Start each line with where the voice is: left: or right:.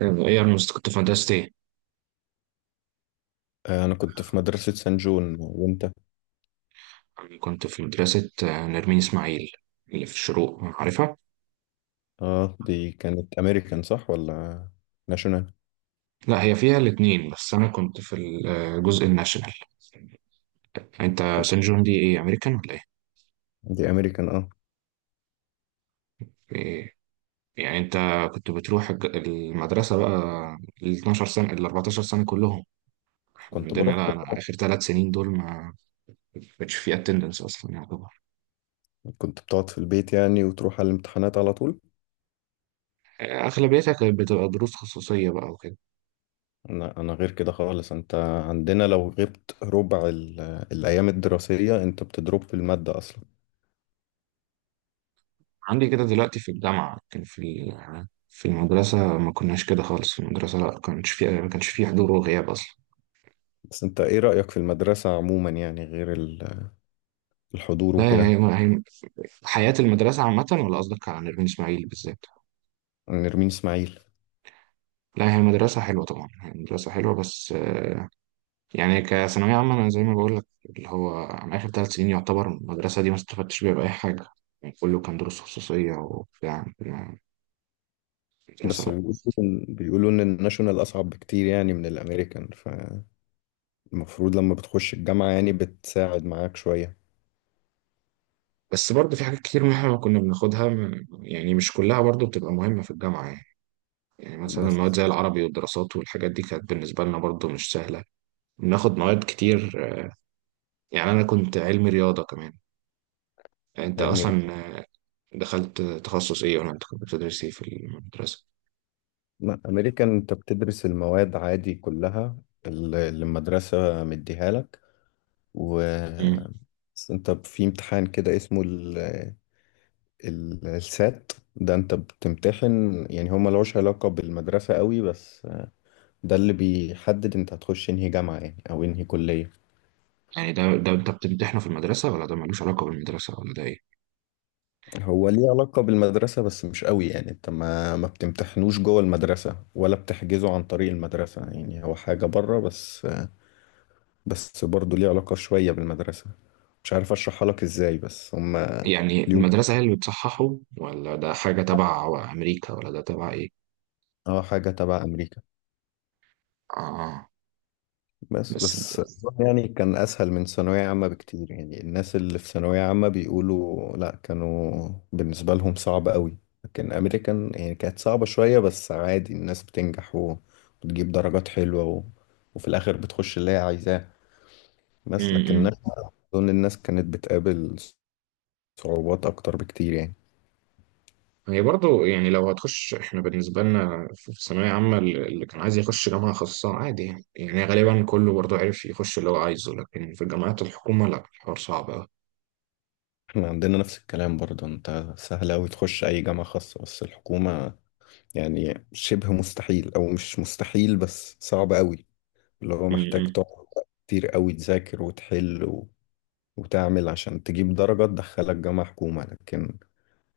right: طيب، ايه كنت في مدرسة ايه.
left: أنا كنت في مدرسة سان جون وأنت؟
right: أنا كنت في مدرسة نرمين اسماعيل اللي في الشروق عارفها.
left: آه، دي كانت أمريكان صح ولا ناشونال؟
right: لا هي فيها الاتنين بس انا كنت في الجزء الناشونال. انت سان جون دي ايه امريكان ولا ايه؟
left: دي أمريكان آه.
right: إيه؟ يعني انت كنت بتروح المدرسة بقى ال 12 سنة ال 14 سنة كلهم. إحنا
left: كنت
right: عندنا
left: بروح.
right: لا انا اخر ثلاث سنين دول ما كانش فيه اتندنس اصلا يعتبر.
left: كنت بتقعد في البيت يعني وتروح على الامتحانات على طول؟
right: اغلبيتها كانت بتبقى دروس خصوصية بقى وكده.
left: أنا غير كده خالص. أنت عندنا لو غبت ربع الأيام الدراسية، أنت بتضرب في المادة أصلا.
right: عندي كده دلوقتي في الجامعة كان في في المدرسة ما كناش كده خالص، في المدرسة لا كانش في، ما كانش في حضور وغياب أصلا.
left: بس أنت إيه رأيك في المدرسة عموما يعني غير الحضور
right: لا
left: وكده؟
right: حياة المدرسة عامة ولا قصدك على نرمين إسماعيل بالذات؟
left: نرمين إسماعيل.
right: لا هي مدرسة حلوة، طبعا هي مدرسة حلوة، بس يعني كثانوية عامة أنا زي ما بقول لك، اللي هو أنا آخر ثلاث سنين يعتبر المدرسة دي ما استفدتش بيها بأي حاجة. يعني كله كان دروس خصوصية وبتاع، مدرسة
left: بس
right: لا.
left: بيقولوا إن الناشونال أصعب بكتير يعني من الأمريكان، ف المفروض لما بتخش الجامعة يعني بتساعد معاك شوية.
right: بس برضه في حاجات كتير مهمة كنا بناخدها، يعني مش كلها برضه بتبقى مهمة في الجامعة يعني. يعني مثلا
left: بس
right: مواد زي العربي والدراسات والحاجات دي كانت بالنسبة لنا برضو مش سهلة. بناخد مواد كتير يعني، أنا كنت علمي رياضة كمان. يعني أنت
left: علمي
right: أصلا
left: رياضة.
right: دخلت تخصص إيه، ولا أنت كنت بتدرس إيه في المدرسة؟
left: لا، أمريكا أنت بتدرس المواد عادي كلها اللي المدرسة مديها لك. و
right: مم.
left: بس أنت في امتحان كده اسمه السات ده أنت بتمتحن، يعني هو ملوش علاقة بالمدرسة قوي، بس ده اللي بيحدد أنت هتخش انهي جامعة يعني أو انهي كلية.
right: يعني ده أنت بتمتحنه في المدرسة، ولا ده ملوش علاقة بالمدرسة، ولا ده إيه؟
left: هو ليه علاقة بالمدرسة بس مش قوي، يعني انت ما بتمتحنوش جوه المدرسة ولا بتحجزه عن طريق المدرسة، يعني هو حاجة بره بس. بس برضه ليه علاقة شوية بالمدرسة. مش عارف اشرحها لك ازاي بس هم
right: يعني
left: اليوم.
right: المدرسة هي اللي بتصححه، ولا ده حاجة تبع أمريكا، ولا ده تبع إيه؟
left: اه، حاجة تبع امريكا.
right: آه.
left: بس،
right: بس.
left: بس يعني كان أسهل من ثانوية عامة بكتير، يعني الناس اللي في ثانوية عامة بيقولوا لأ، كانوا بالنسبة لهم صعب قوي. لكن أمريكان يعني كانت صعبة شوية بس عادي، الناس بتنجح و- وتجيب درجات حلوة و... وفي الآخر بتخش اللي هي عايزاه. بس لكن
right: مم.
left: أنا أظن الناس كانت بتقابل صعوبات أكتر بكتير يعني.
right: هي برضو يعني لو هتخش، احنا بالنسبة لنا في ثانوية عامة، اللي كان عايز يخش جامعة خاصة عادي يعني، يعني غالبا كله برضو عرف يخش اللي هو عايزه، لكن في جامعات الحكومة لا، الحوار صعب أوي.
left: احنا عندنا نفس الكلام برضه. انت سهل أوي تخش أي جامعة خاصة، بس الحكومة يعني شبه مستحيل، أو مش مستحيل بس صعب أوي. اللي هو محتاج
right: م-م.
left: تقعد كتير قوي تذاكر وتحل و... وتعمل عشان تجيب درجة تدخلك جامعة حكومة. لكن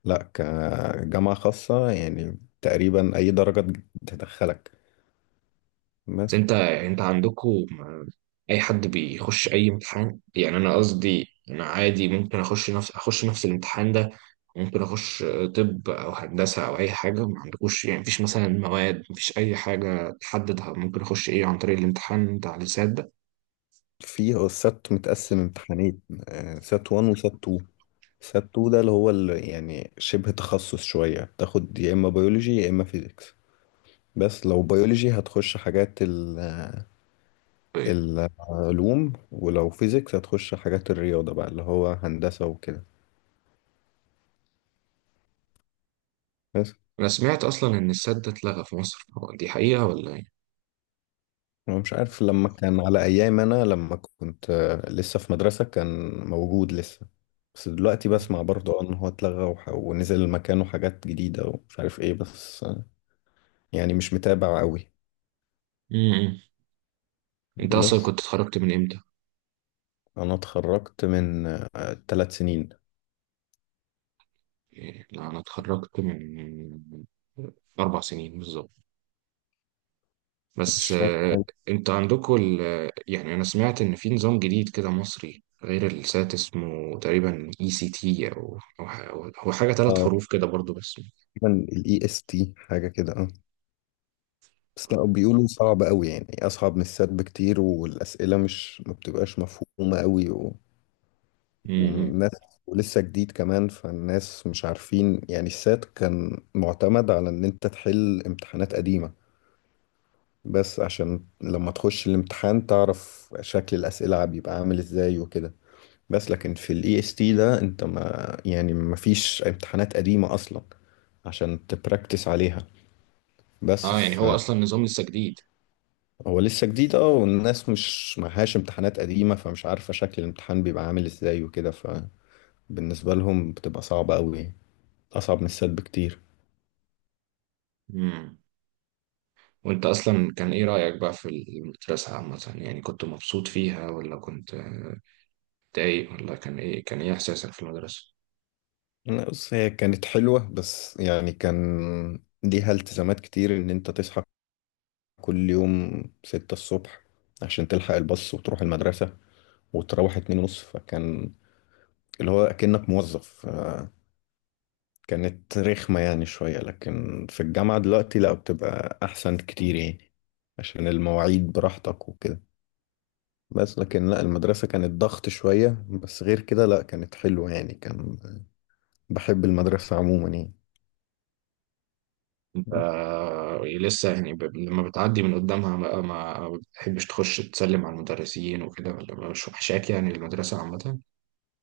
left: لا كجامعة خاصة يعني تقريبا أي درجة تدخلك.
right: بس
left: بس
right: انت عندكم أي حد بيخش أي امتحان. يعني أنا قصدي أنا عادي ممكن أخش نفس الامتحان ده، ممكن أخش طب أو هندسة أو أي حاجة، ما عندكوش يعني مفيش مثلا مواد، مفيش أي حاجة تحددها، ممكن أخش إيه عن طريق الامتحان بتاع اللسات
left: فيه السات متقسم امتحانين. سات
right: ده.
left: 1 وسات 2. سات 2 ده اللي هو اللي يعني شبه تخصص شوية. تاخد يا إما بيولوجي يا إما فيزيكس. بس لو بيولوجي هتخش حاجات العلوم، ولو فيزيكس هتخش حاجات الرياضة بقى اللي هو هندسة وكده. بس
right: أنا سمعت أصلا إن السد ده اتلغى في مصر، هو دي حقيقة ولا إيه؟
left: أنا مش عارف. لما كان على أيام أنا، لما كنت لسه في مدرسة، كان موجود لسه. بس دلوقتي بسمع برضه إن هو اتلغى ونزل مكانه حاجات جديدة ومش عارف إيه، بس. يعني مش متابع قوي.
right: امم أنت أصلا
left: بس
right: كنت اتخرجت من إمتى؟
left: أنا اتخرجت من تلات سنين.
right: إيه، لا أنا اتخرجت من أربع سنين بالظبط.
left: مش
right: بس
left: فاكر.
right: أنت عندكم يعني أنا سمعت إن في نظام جديد كده مصري غير السات، اسمه تقريبا اي سي تي، هو حاجة ثلاث
left: اه،
right: حروف كده برضو بس.
left: تقريبا ال EST، حاجة كده اه. بس لا، بيقولوا صعب قوي يعني أصعب من السات بكتير، والأسئلة مش ما بتبقاش مفهومة قوي.
right: امم.
left: والناس، ولسه جديد كمان، فالناس مش عارفين. يعني السات كان معتمد على ان انت تحل امتحانات قديمة بس عشان لما تخش الامتحان تعرف شكل الأسئلة بيبقى عامل ازاي وكده. بس لكن في الاي اس تي ده، انت ما يعني ما فيش امتحانات قديمة اصلا عشان تبراكتس عليها، بس
right: اه يعني هو
left: فهو
right: اصلا نظام لسه جديد.
left: لسه جديد اه. والناس مش معهاش امتحانات قديمة، فمش عارفة شكل الامتحان بيبقى عامل ازاي وكده. فبالنسبة لهم بتبقى صعبة قوي، أصعب من السد بكتير.
right: امم. وانت اصلا كان ايه رأيك بقى في المدرسة عامة، يعني كنت مبسوط فيها ولا كنت متضايق، ولا كان ايه احساسك في المدرسة؟
left: أنا بص، هي كانت حلوة بس يعني كان ليها التزامات كتير، إن أنت تصحى كل يوم ستة الصبح عشان تلحق الباص وتروح المدرسة، وتروح اتنين ونص. فكان اللي هو أكنك موظف. كانت رخمة يعني شوية، لكن في الجامعة دلوقتي لأ، بتبقى أحسن كتير يعني. عشان المواعيد براحتك وكده. بس لكن لأ، المدرسة كانت ضغط شوية، بس غير كده لأ كانت حلوة يعني، كان بحب المدرسة عموما يعني.
right: انت لسه يعني لما بتعدي من قدامها بقى ما بتحبش تخش تسلم على المدرسين وكده، ولا مش وحشاك يعني المدرسة عامة؟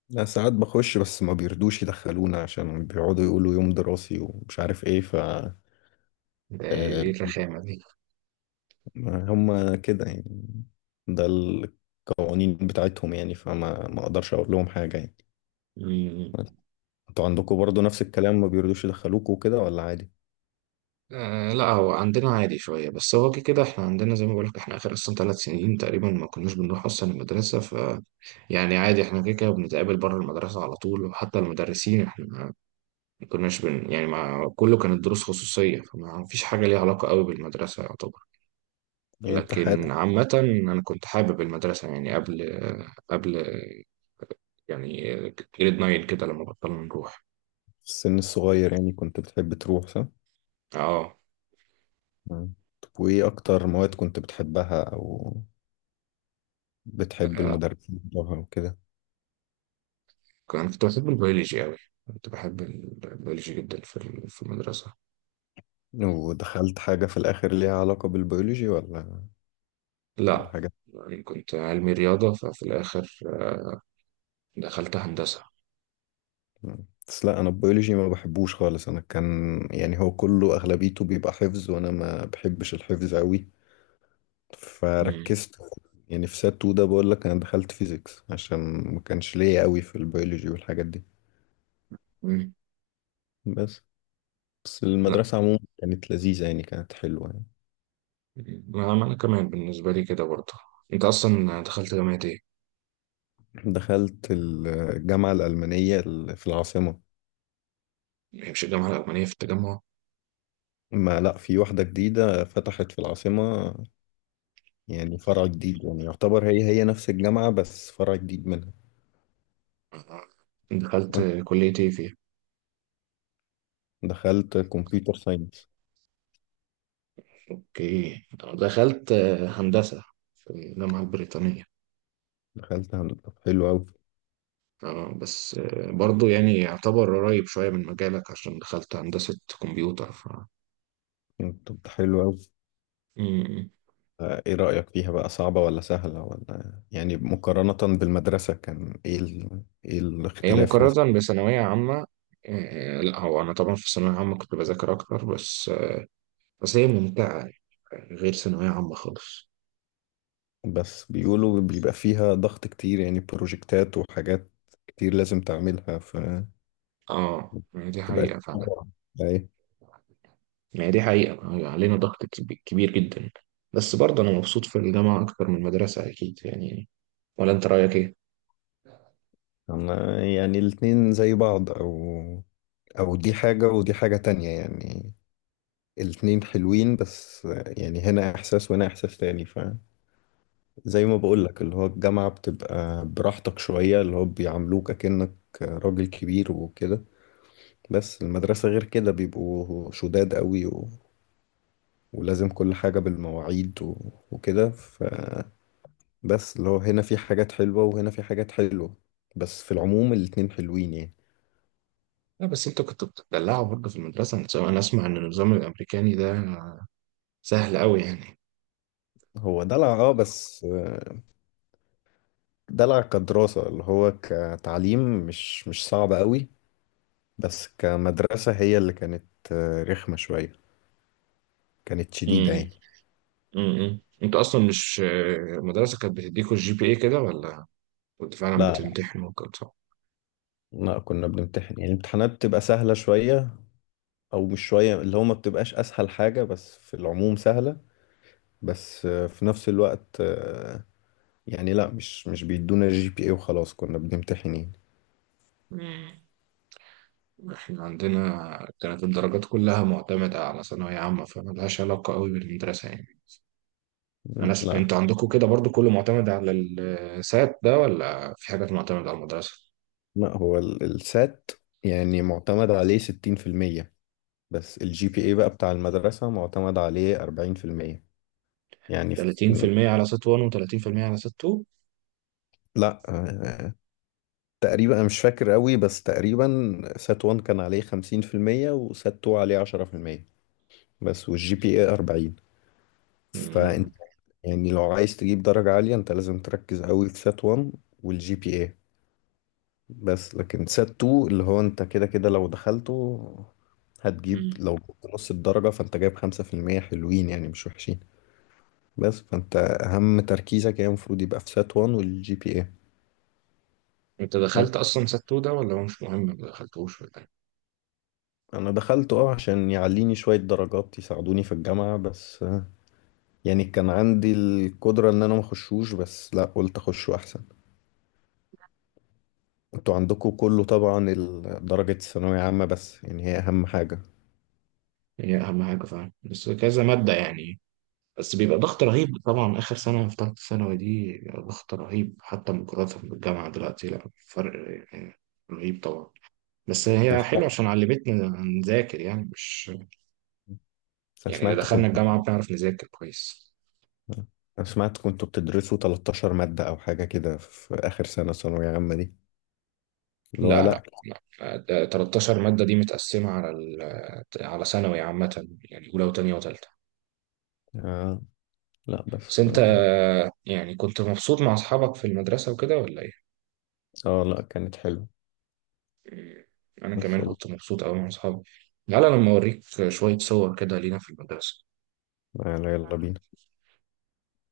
left: لا، ساعات بخش بس ما بيرضوش يدخلونا، عشان بيقعدوا يقولوا يوم دراسي ومش عارف ايه، ف
right: ده
left: آه،
right: ايه الرخامة دي؟
left: هم كده يعني. ده القوانين بتاعتهم يعني، فما ما اقدرش اقول لهم حاجة يعني.
right: مم.
left: انتوا عندكم برضو نفس الكلام، ما بيرضوش يدخلوكوا وكده، ولا عادي؟
right: آه لا هو عندنا عادي شوية، بس هو كده كده احنا عندنا زي ما بقولك، احنا آخر أصلا ثلاث سنين تقريبا ما كناش بنروح أصلا المدرسة. يعني عادي احنا كده كده بنتقابل بره المدرسة على طول، وحتى المدرسين احنا ما كناش بن يعني ما، كله كانت دروس خصوصية، فما فيش حاجة ليها علاقة قوي بالمدرسة يعتبر.
left: يعني انت
right: لكن
left: حياتك
right: عامة أنا كنت حابب المدرسة يعني قبل يعني جريد 9 كده، لما بطلنا نروح.
left: في السن الصغير يعني كنت بتحب تروح صح؟
right: اه.
left: مم. طب وايه اكتر مواد كنت بتحبها، او بتحب المدرسين بتوعها وكده؟
right: كان كنت بحب البيولوجي قوي. كنت بحب البيولوجي جدا في في المدرسة.
left: ودخلت حاجة في الآخر ليها علاقة بالبيولوجي، ولا
right: لا
left: حاجة؟
right: يعني كنت علمي رياضة، ففي الآخر دخلت هندسة.
left: مم. بس لا، انا البيولوجي ما بحبوش خالص. انا كان يعني هو كله اغلبيته بيبقى حفظ، وانا ما بحبش الحفظ قوي.
right: مم.
left: فركزت يعني في سات 2 ده، بقول لك انا دخلت فيزيكس عشان ما كانش ليا قوي في البيولوجي والحاجات دي.
right: مم.
left: بس بس المدرسة عموما كانت لذيذة يعني، كانت حلوة يعني.
right: ما ما انا كمان بالنسبه لي كده برضه. انت اصلا دخلت جامعه ايه؟
left: دخلت الجامعة الألمانية، في العاصمة.
right: هي مش الجامعه الاولانيه في التجمع؟
left: ما لا، في واحدة جديدة فتحت في العاصمة. يعني فرع جديد، يعني يعتبر هي نفس الجامعة بس فرع جديد منها.
right: دخلت كليه ايه فيها؟
left: دخلت كمبيوتر ساينس.
right: اوكي. دخلت هندسه في الجامعه البريطانيه.
left: دخلت هندسة. طب حلو أوي.
right: آه، بس آه، برضه يعني يعتبر قريب شويه من مجالك عشان دخلت هندسه كمبيوتر، ف.
left: طب ده حلو أوي.
right: مم.
left: إيه رأيك فيها بقى، صعبة ولا سهلة، ولا يعني مقارنة بالمدرسة كان إيه إيه
right: هي
left: الاختلاف مثلا؟
right: مقارنه بثانويه عامه، لا هو انا طبعا في الثانويه العامه كنت بذاكر اكتر، بس هي ممتعه يعني، غير ثانويه عامه خالص.
left: بس بيقولوا بيبقى فيها ضغط كتير، يعني بروجكتات وحاجات كتير لازم تعملها، ف
right: اه يعني دي
left: تبقى
right: حقيقه فعلا.
left: أي.
right: يعني دي حقيقة علينا ضغط كبير جدا. بس برضه أنا مبسوط في الجامعة أكتر من المدرسة أكيد يعني. ولا أنت رأيك إيه؟
left: أنا يعني الاتنين زي بعض، أو أو دي حاجة ودي حاجة تانية يعني. الاتنين حلوين بس. يعني هنا إحساس وهنا إحساس تاني. زي ما بقولك اللي هو الجامعة بتبقى براحتك شوية، اللي هو بيعاملوك أكنك راجل كبير وكده. بس المدرسة غير كده، بيبقوا شداد قوي و... ولازم كل حاجة بالمواعيد و... وكده. فبس اللي هو هنا في حاجات حلوة وهنا في حاجات حلوة. بس في العموم الاتنين حلوين يعني.
right: لا بس أنت كنت بتدلعه برضه في المدرسة. أنا أسمع إن النظام الأمريكاني ده سهل أوي يعني.
left: هو دلع اه، بس. دلع كدراسة، اللي هو كتعليم مش صعب قوي. بس كمدرسة، هي اللي كانت رخمة شوية. كانت شديدة
right: امم.
left: يعني.
right: امم. أنت أصلا مش المدرسة كانت بتديكوا الجي بي إيه كده، ولا كنت فعلا
left: لا،
right: بتمتحنوا وكده صح؟
left: لا كنا بنمتحن يعني، الامتحانات بتبقى سهلة شوية، أو مش شوية، اللي هو ما بتبقاش أسهل حاجة بس في العموم سهلة. بس، في نفس الوقت، يعني لا، مش بيدونا جي بي اي وخلاص، كنا بنمتحن يعني.
right: مم. إحنا عندنا كانت الدرجات كلها معتمدة على ثانوية عامة، فملهاش علاقة أوي بالمدرسة يعني. انا
left: لا.
right: انتوا عندكم كده برضو كله معتمد على السات ده، ولا في حاجات معتمدة على المدرسة؟
left: لا، هو السات يعني معتمد عليه ستين في المية. بس الجي بي اي بقى بتاع المدرسة معتمد عليه أربعين في المية، يعني في.
right: 30% على سات 1 و30% على سات 2.
left: لا آه، تقريبا أنا مش فاكر قوي، بس تقريبا سات 1 كان عليه خمسين في المية وسات 2 عليه عشرة في المية. بس والجي بي اي 40. فانت
right: مم.
left: يعني لو عايز تجيب درجة عالية، انت لازم تركز قوي في سات 1 والجي بي اي. بس لكن سات 2، اللي هو انت كده كده لو دخلته هتجيب،
right: مم.
left: لو جبت نص الدرجة فانت جايب خمسة في المية، حلوين يعني مش وحشين. بس فانت اهم تركيزك يعني المفروض يبقى في سات 1 والجي بي اي.
right: انت
left: بس
right: دخلت اصلا سات 2 ده، ولا هو مش مهم ما دخلتوش ولا ايه؟
left: انا دخلت اه، عشان يعليني شوية درجات يساعدوني في الجامعة بس آه، يعني كان عندي القدرة ان انا ما اخشوش، بس لا قلت اخشه احسن. انتوا عندكم كله طبعا درجة الثانوية عامة، بس يعني هي أهم حاجة.
right: هي اهم حاجة فعلا بس كذا مادة يعني. بس بيبقى ضغط رهيب طبعا، اخر سنة في ثالثة ثانوي دي بيبقى ضغط رهيب حتى مقارنة بالجامعة دلوقتي لا فرق يعني. رهيب طبعا. بس
left: أنا
right: هي حلوة
left: سمعت
right: عشان علمتنا نذاكر يعني، مش
left: أنا
right: يعني، إذا
left: سمعت
right: دخلنا
left: كنت
right: الجامعة بنعرف نذاكر كويس.
left: أنا سمعت كنتوا بتدرسوا 13 مادة أو حاجة كده في آخر سنة ثانوية عامة دي، اللي هو
right: لا لا
left: لأ.
right: لا، ده 13 مادة دي متقسمة على على ثانوي عامة يعني أولى وتانية وتالتة.
left: آه لأ،
right: بس
left: بس
right: أنت
left: آه.
right: يعني كنت مبسوط مع أصحابك في المدرسة وكده ولا إيه؟
left: لأ كانت حلوة.
right: أنا
left: بس
right: كمان كنت مبسوط أوي مع أصحابي. تعالى لما أوريك شوية صور كده لينا في المدرسة.
left: يلا يلا بينا.